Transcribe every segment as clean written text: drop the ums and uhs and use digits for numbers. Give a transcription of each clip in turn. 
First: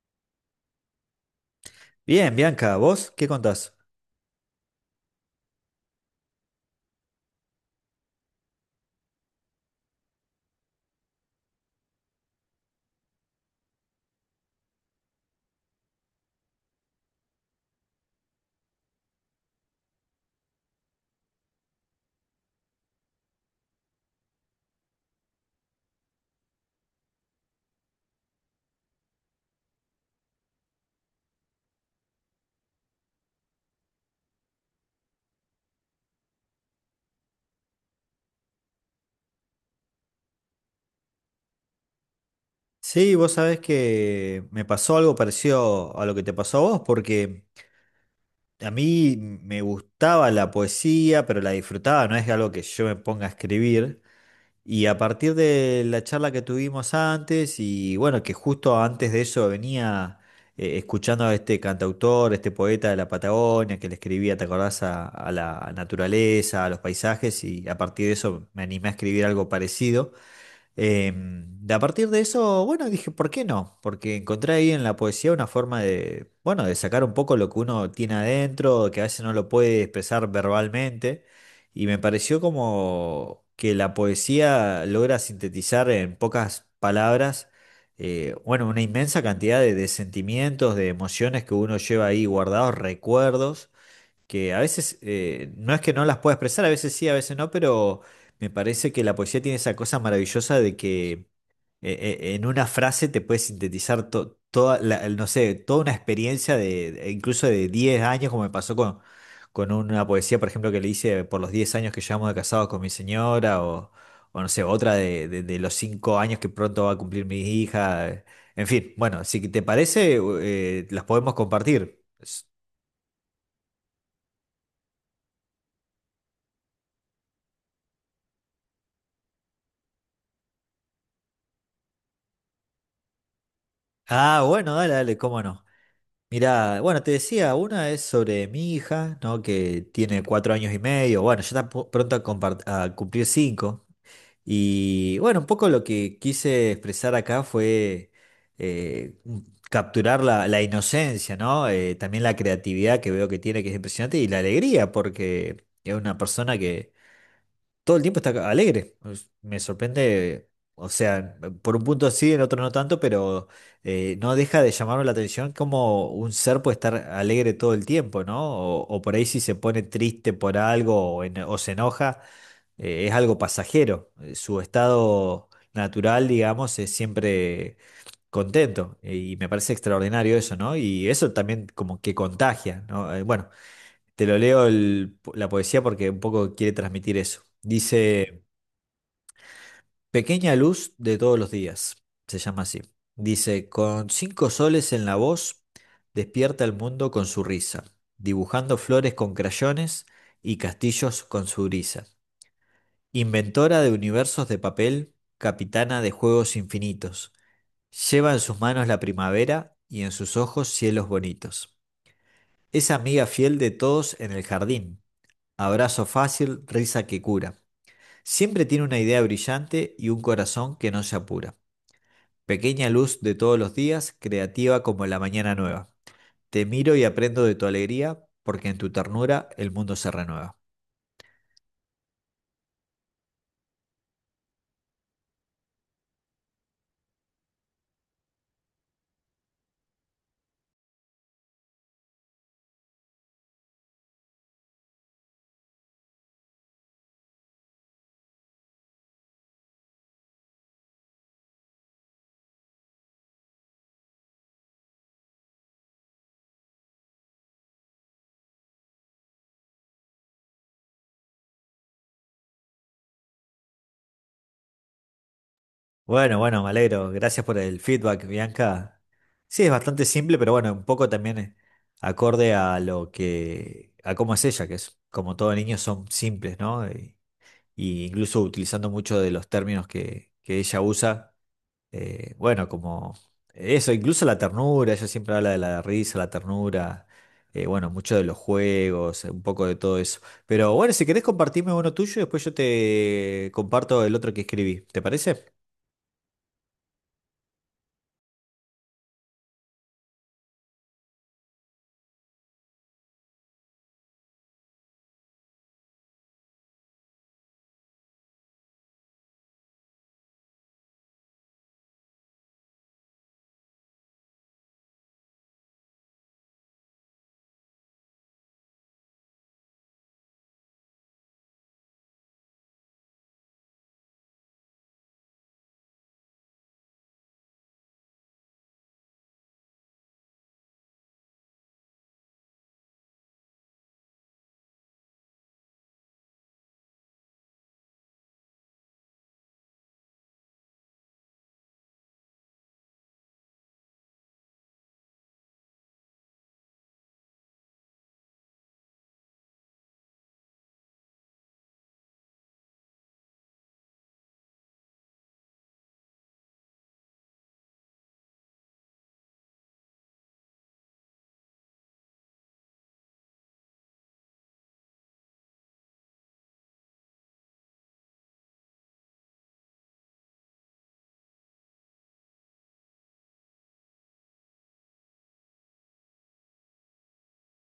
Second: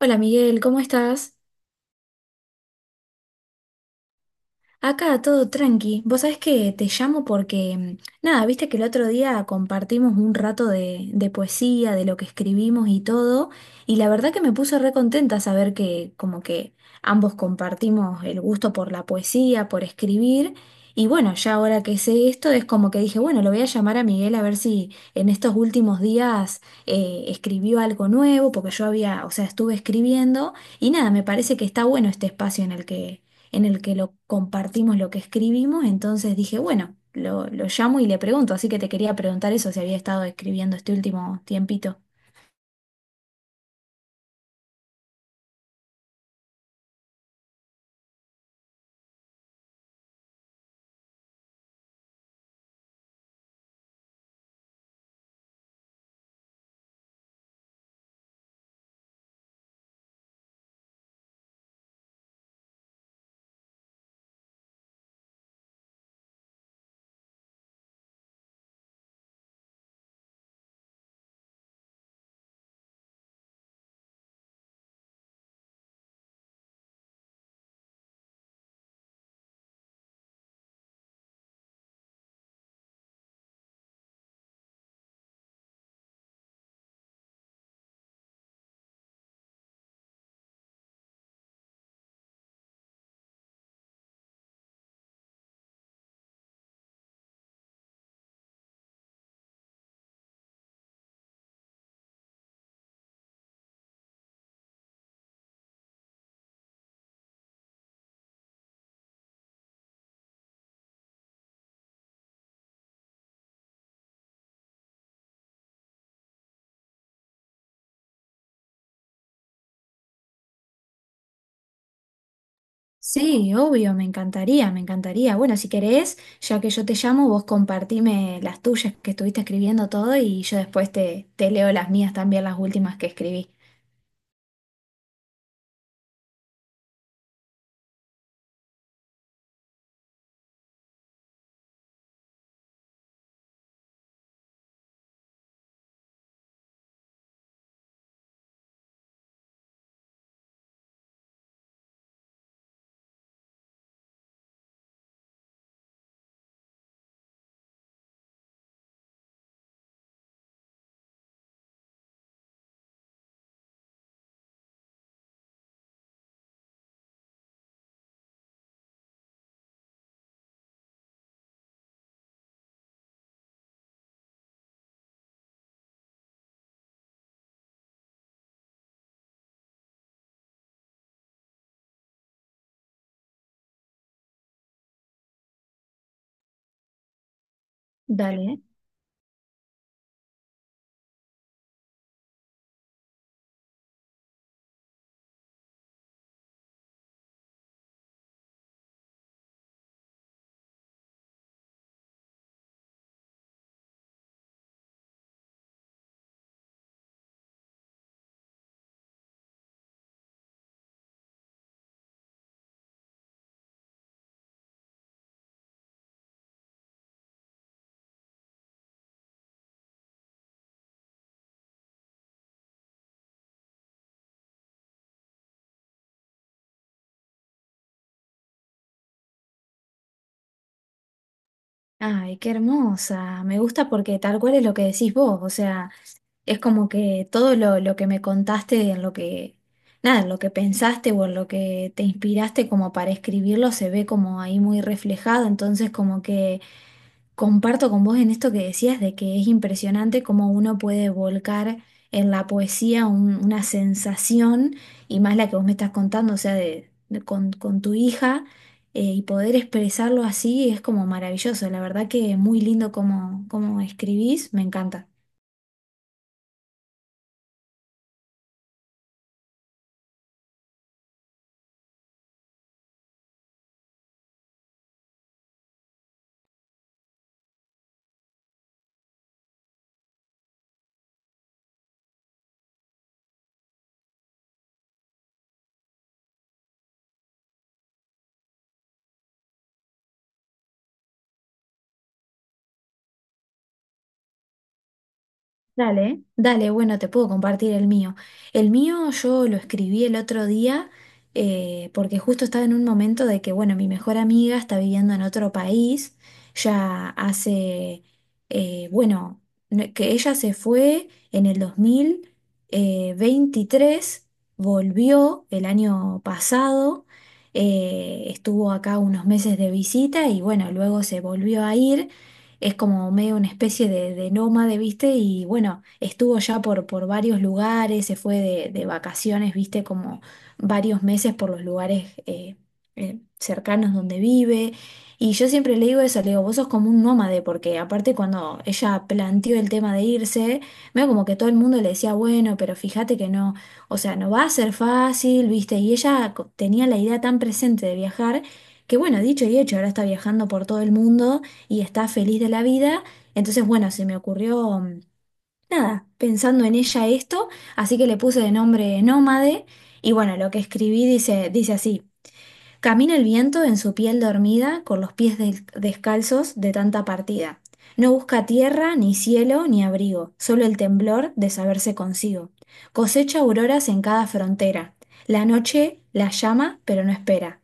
Hola Miguel, ¿cómo estás? Bien, Bianca, ¿vos qué contás? Acá todo tranqui. Vos sabés que te llamo porque, nada, viste que el otro día compartimos un rato de poesía, de lo que escribimos y todo, y la verdad que me puso re contenta saber que como que ambos compartimos el gusto por la poesía, por escribir, y bueno, ya ahora que sé esto es como que dije, bueno, lo voy a llamar a Miguel a ver si en estos últimos días escribió algo nuevo, porque yo había, o sea, estuve escribiendo, y nada, me parece que está bueno este espacio en el que lo compartimos lo que escribimos, entonces dije, bueno, lo llamo y le pregunto, así que te quería preguntar eso, si había estado escribiendo este último tiempito. Sí, vos sabés que me pasó algo parecido a lo que te pasó a vos, porque a mí me gustaba la poesía, pero la disfrutaba, no es algo que yo me ponga a escribir. Y a partir de la charla que tuvimos antes, y bueno, que justo antes de eso venía escuchando a este cantautor, este poeta de la Patagonia, que le escribía, ¿te acordás? A la naturaleza, a los paisajes, y a partir de eso me animé a escribir algo parecido. Em, de a partir de eso, bueno, dije, ¿por qué no? Porque encontré ahí en la poesía una forma de, bueno, de sacar un poco lo que uno tiene adentro, que a veces no lo puede expresar verbalmente, y me pareció como que la poesía logra sintetizar en pocas palabras. Bueno, una inmensa cantidad de, sentimientos, de emociones que uno lleva ahí guardados, recuerdos que a veces no es que no las pueda expresar, a veces sí, a veces no, pero me parece que la poesía tiene esa cosa maravillosa de que en una frase te puedes sintetizar toda la, no sé, toda una experiencia incluso de 10 años, como me pasó con una poesía, por ejemplo, que le hice por los 10 años que llevamos de casados con mi señora, o no sé, otra de los 5 años que pronto va a cumplir mi hija. En fin, bueno, si te parece, las podemos compartir. Sí, obvio, me encantaría, me encantaría. Bueno, si querés, ya que yo te llamo, vos compartime las tuyas que estuviste escribiendo todo y yo después te leo las mías también, las últimas que escribí. Ah, bueno, dale, dale, cómo no. Mirá, bueno, te decía, una es sobre mi hija, ¿no? Que tiene 4 años y medio, bueno, ya está pronto a cumplir 5. Y bueno, un poco lo que quise expresar acá fue capturar la inocencia, ¿no? También la creatividad que veo que tiene, que es impresionante, y la alegría, porque es una persona que todo el tiempo está alegre. Me sorprende, o sea, por un punto sí, en otro no tanto, pero no deja de llamarme la atención como un ser puede estar alegre todo el tiempo, ¿no? O por ahí si se pone triste por algo o se enoja, es algo pasajero. Su estado natural, digamos, es siempre contento. Y me parece extraordinario eso, ¿no? Y eso también como que contagia, ¿no? Bueno. Te lo leo la poesía porque un poco quiere transmitir eso. Dice: Dale. Pequeña luz de todos los días, se llama así. Dice, con cinco soles en la voz, despierta el mundo con su risa, dibujando flores con crayones y castillos con su brisa. Inventora de universos de papel, capitana de juegos infinitos, lleva en sus manos la primavera y en sus ojos cielos bonitos. Es amiga fiel de todos en el jardín, abrazo fácil, risa que cura. Siempre tiene una idea brillante y un corazón que no se apura. Pequeña luz de todos los días, creativa como la mañana nueva. Te miro y aprendo de tu alegría, porque en tu ternura el mundo se renueva. Ay, qué hermosa. Me gusta porque tal cual es lo que decís vos, o sea... Es como que todo lo que me contaste, en lo que, nada, en lo que pensaste o en lo que te inspiraste como para escribirlo, se ve como ahí muy reflejado. Entonces, como que comparto con vos en esto que decías de que es impresionante cómo uno puede volcar en la poesía un- una sensación, y más la que vos me estás contando, o sea, con tu hija, y poder expresarlo así es como maravilloso. La verdad que muy lindo como cómo escribís, me encanta. Bueno, bueno, me alegro. Gracias por el feedback, Bianca. Sí, es bastante simple, pero bueno, un poco también acorde a lo que, a cómo es ella, que es como todo niño son simples, ¿no? Y incluso utilizando mucho de los términos que ella usa, bueno, como eso, incluso la ternura, ella siempre habla de la risa, la ternura, bueno, mucho de los juegos, un poco de todo eso. Pero bueno, si querés compartirme uno tuyo, después yo te comparto el otro que escribí, ¿te parece? Dale, dale, bueno, te puedo compartir el mío. El mío yo lo escribí el otro día porque justo estaba en un momento de que, bueno, mi mejor amiga está viviendo en otro país, ya hace, bueno, no- que ella se fue en el dos mil veintitrés, volvió el año pasado, estuvo acá unos meses de visita y, bueno, luego se volvió a ir, es como medio una especie de nómade, ¿viste? Y bueno, estuvo ya por varios lugares, se fue de vacaciones, ¿viste? Como varios meses por los lugares cercanos donde vive. Y yo siempre le digo eso, le digo, vos sos como un nómade, porque aparte cuando ella planteó el tema de irse, veo como que todo el mundo le decía, bueno, pero fíjate que no, o sea, no va a ser fácil, ¿viste? Y ella co- tenía la idea tan presente de viajar, que bueno, dicho y hecho, ahora está viajando por todo el mundo y está feliz de la vida. Entonces, bueno, se me ocurrió, nada, pensando en ella esto, así que le puse de nombre Nómade, y bueno, lo que escribí dice, dice así. Camina el viento en su piel dormida, con los pies del- descalzos de tanta partida. No busca tierra, ni cielo, ni abrigo, solo el temblor de saberse consigo. Cosecha auroras en cada frontera. La noche la llama, pero no espera.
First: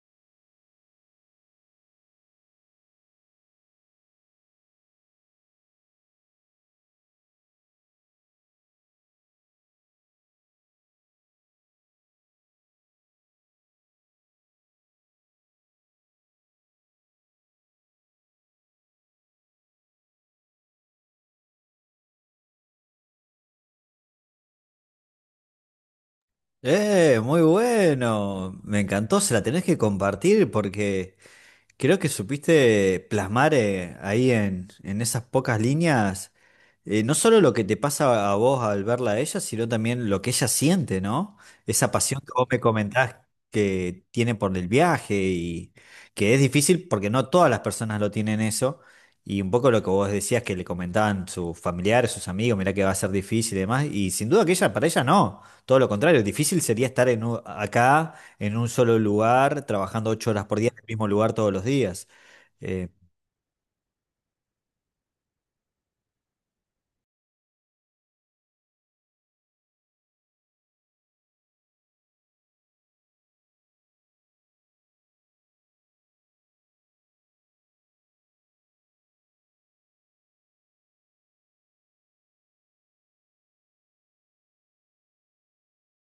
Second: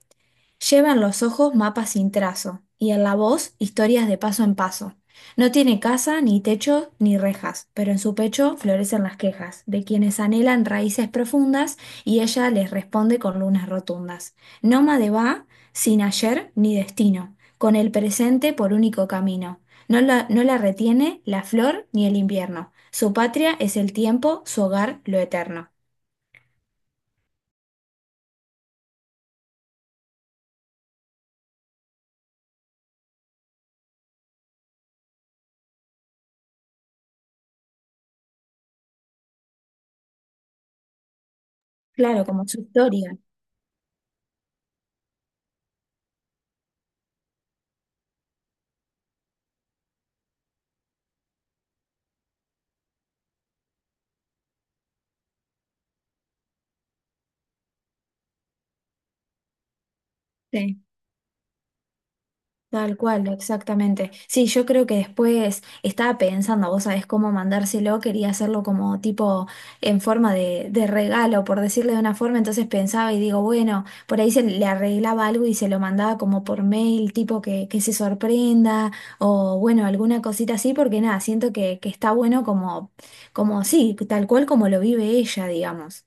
Lleva en los ojos mapas sin trazo y en la voz historias de paso en paso. No tiene casa, ni techo, ni rejas, pero en su pecho florecen las quejas de quienes anhelan raíces profundas y ella les responde con lunas rotundas. Nómade va sin ayer ni destino, con el presente por único camino. No la retiene la flor ni el invierno. Su patria es el tiempo, su hogar lo eterno. Muy bueno. Me encantó, se la tenés que compartir porque creo que supiste plasmar ahí en esas pocas líneas, no solo lo que te pasa a vos al verla a ella, sino también lo que ella siente, ¿no? Esa pasión Claro, que como vos me su comentás historia. que tiene por el viaje y que es difícil porque no todas las personas lo tienen eso. Y un poco lo que vos decías que le comentaban sus familiares, sus amigos, mirá que va a ser difícil y demás. Y sin duda que ella, para ella no, todo lo contrario, difícil sería estar acá en un solo lugar, trabajando 8 horas por día en Sí. el mismo lugar todos los días. Eh, Tal cual, exactamente. Sí, yo creo que después estaba pensando, vos sabés cómo mandárselo, quería hacerlo como tipo en forma de regalo, por decirle de una forma, entonces pensaba y digo, bueno, por ahí se le arreglaba algo y se lo mandaba como por mail, tipo que se sorprenda o bueno, alguna cosita así, porque nada, siento que está bueno como, como sí, tal cual como lo vive ella, digamos.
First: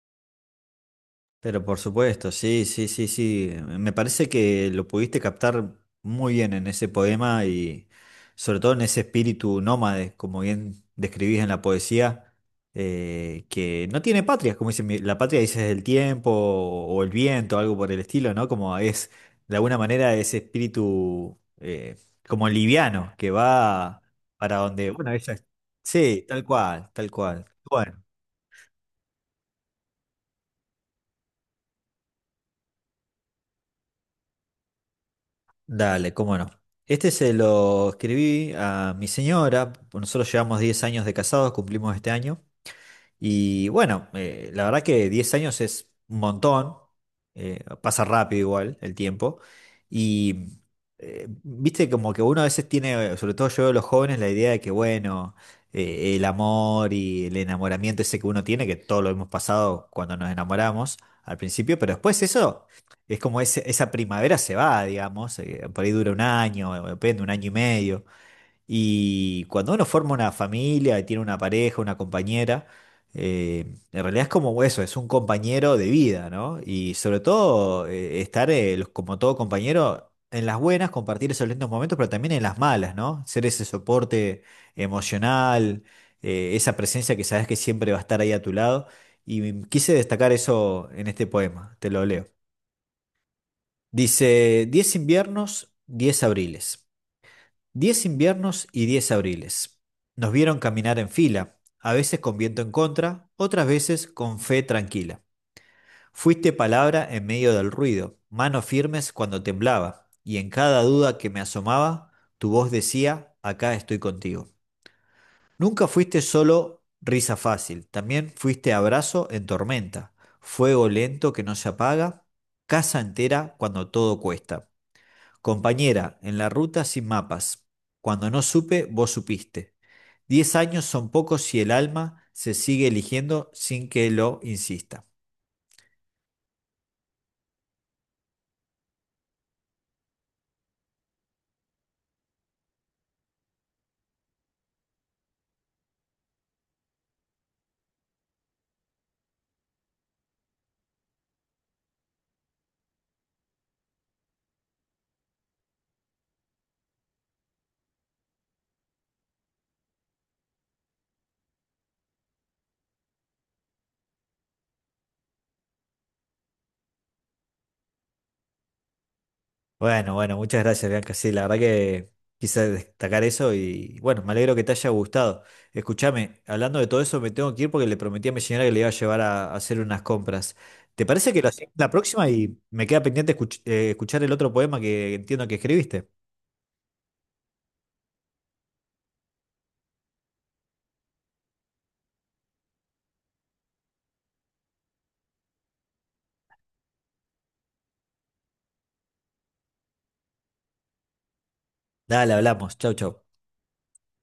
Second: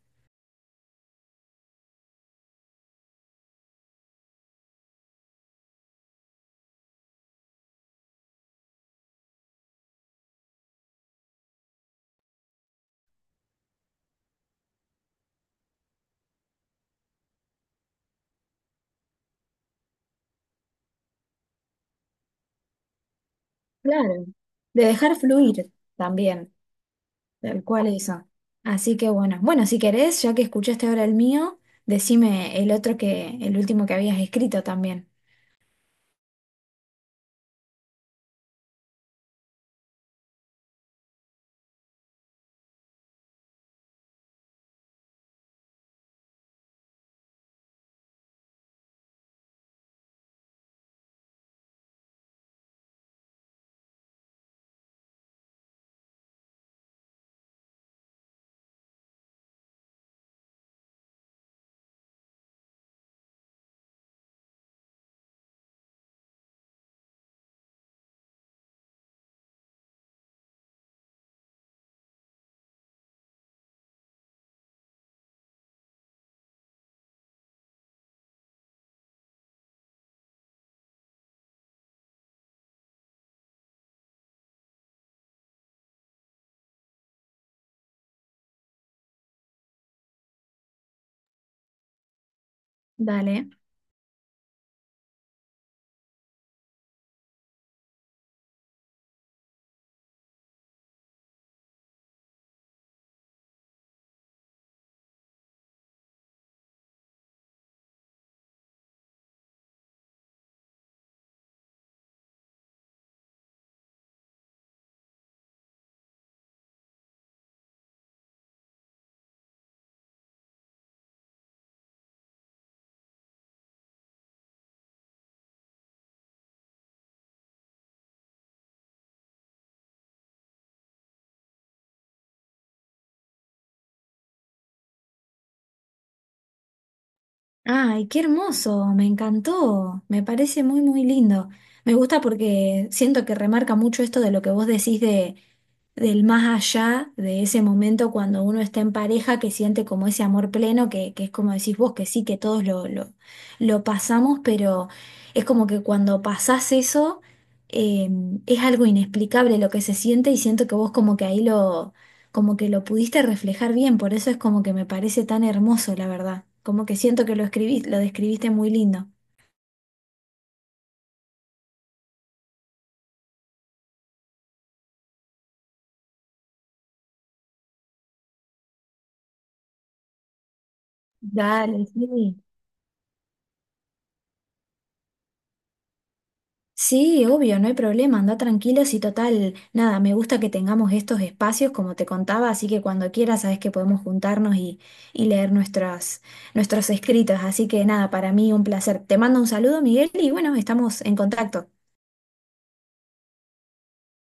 Pero por supuesto, sí, sí, sí, sí. Me parece que lo pudiste captar muy bien en ese poema y sobre todo en ese espíritu nómade, como bien describís en la poesía, que no tiene patria, como dice, la patria dices el tiempo o el viento, algo por el estilo, ¿no? Como es, de alguna manera, ese espíritu como liviano que va Claro. para De donde, bueno, dejar ella- fluir Sí, tal también. cual, tal cual. Tal cual Bueno. eso. Así que bueno, bueno, si querés, ya que escuchaste ahora el mío, decime el otro que, el último que habías escrito también. Dale, cómo no. Este se lo escribí a mi señora. Nosotros llevamos 10 años de casados, cumplimos este año. Y bueno, la verdad que 10 años es un montón, pasa rápido igual el tiempo. Y viste como que uno a veces tiene, sobre todo yo de los jóvenes, la idea de que bueno, el amor y el enamoramiento ese que uno tiene, que todo lo hemos pasado cuando nos enamoramos al principio, pero después eso es como esa primavera se va, digamos, por ahí dura un año, depende, un año y medio. Y cuando uno forma una familia y tiene una pareja, una compañera, eh, en realidad es como eso, es un compañero de vida, ¿no? Y sobre todo estar, como todo compañero, en las buenas, compartir esos lindos momentos, pero también en las malas, ¿no? Ser ese soporte emocional, esa presencia que sabes que siempre va a estar ahí a tu lado. Y quise destacar eso en este poema, te lo leo. Dale. Dice, 10 inviernos, 10 abriles. 10 inviernos y 10 abriles. Nos vieron caminar en fila, a veces con viento en contra, otras veces con fe tranquila. Fuiste palabra en medio del ruido, manos firmes cuando temblaba, y en cada duda que me asomaba, tu voz decía, acá estoy contigo. Nunca fuiste solo risa fácil, también fuiste abrazo en tormenta, fuego lento que no se apaga, casa entera cuando todo cuesta. Compañera, en la ruta sin mapas. Cuando no supe, vos supiste. 10 años son pocos si el alma se sigue eligiendo sin que lo insista. Ay, qué hermoso, me encantó, me parece muy, muy lindo. Me gusta porque siento que remarca mucho esto de lo que vos decís del más allá de ese momento cuando uno está en pareja que siente como ese amor pleno, que es como decís vos, que sí, que todos lo pasamos, pero es como que cuando pasás eso, eh, es algo inexplicable lo que se siente y siento que vos como que ahí lo, como que lo pudiste reflejar bien, por eso es como que me parece tan hermoso, la verdad, como que siento que lo escribís, lo describiste muy lindo. Bueno, bueno, muchas gracias, Bianca. Sí, la verdad que quise destacar eso y bueno, me alegro que te haya gustado. Escúchame, hablando de todo eso, me tengo que ir porque le prometí a mi señora que le iba a llevar a hacer unas compras. ¿Te parece que lo hacemos Dale, la próxima sí. y me queda pendiente escuchar el otro poema que entiendo que escribiste? Sí, obvio, no hay problema, anda tranquilos y total, nada, me gusta que tengamos estos espacios como te contaba, así que cuando quieras sabes que podemos juntarnos y leer nuestras, nuestros escritos, así que nada, para mí un placer. Te mando un saludo, Miguel, y bueno, estamos en contacto. Dale, hablamos. Chau, chau.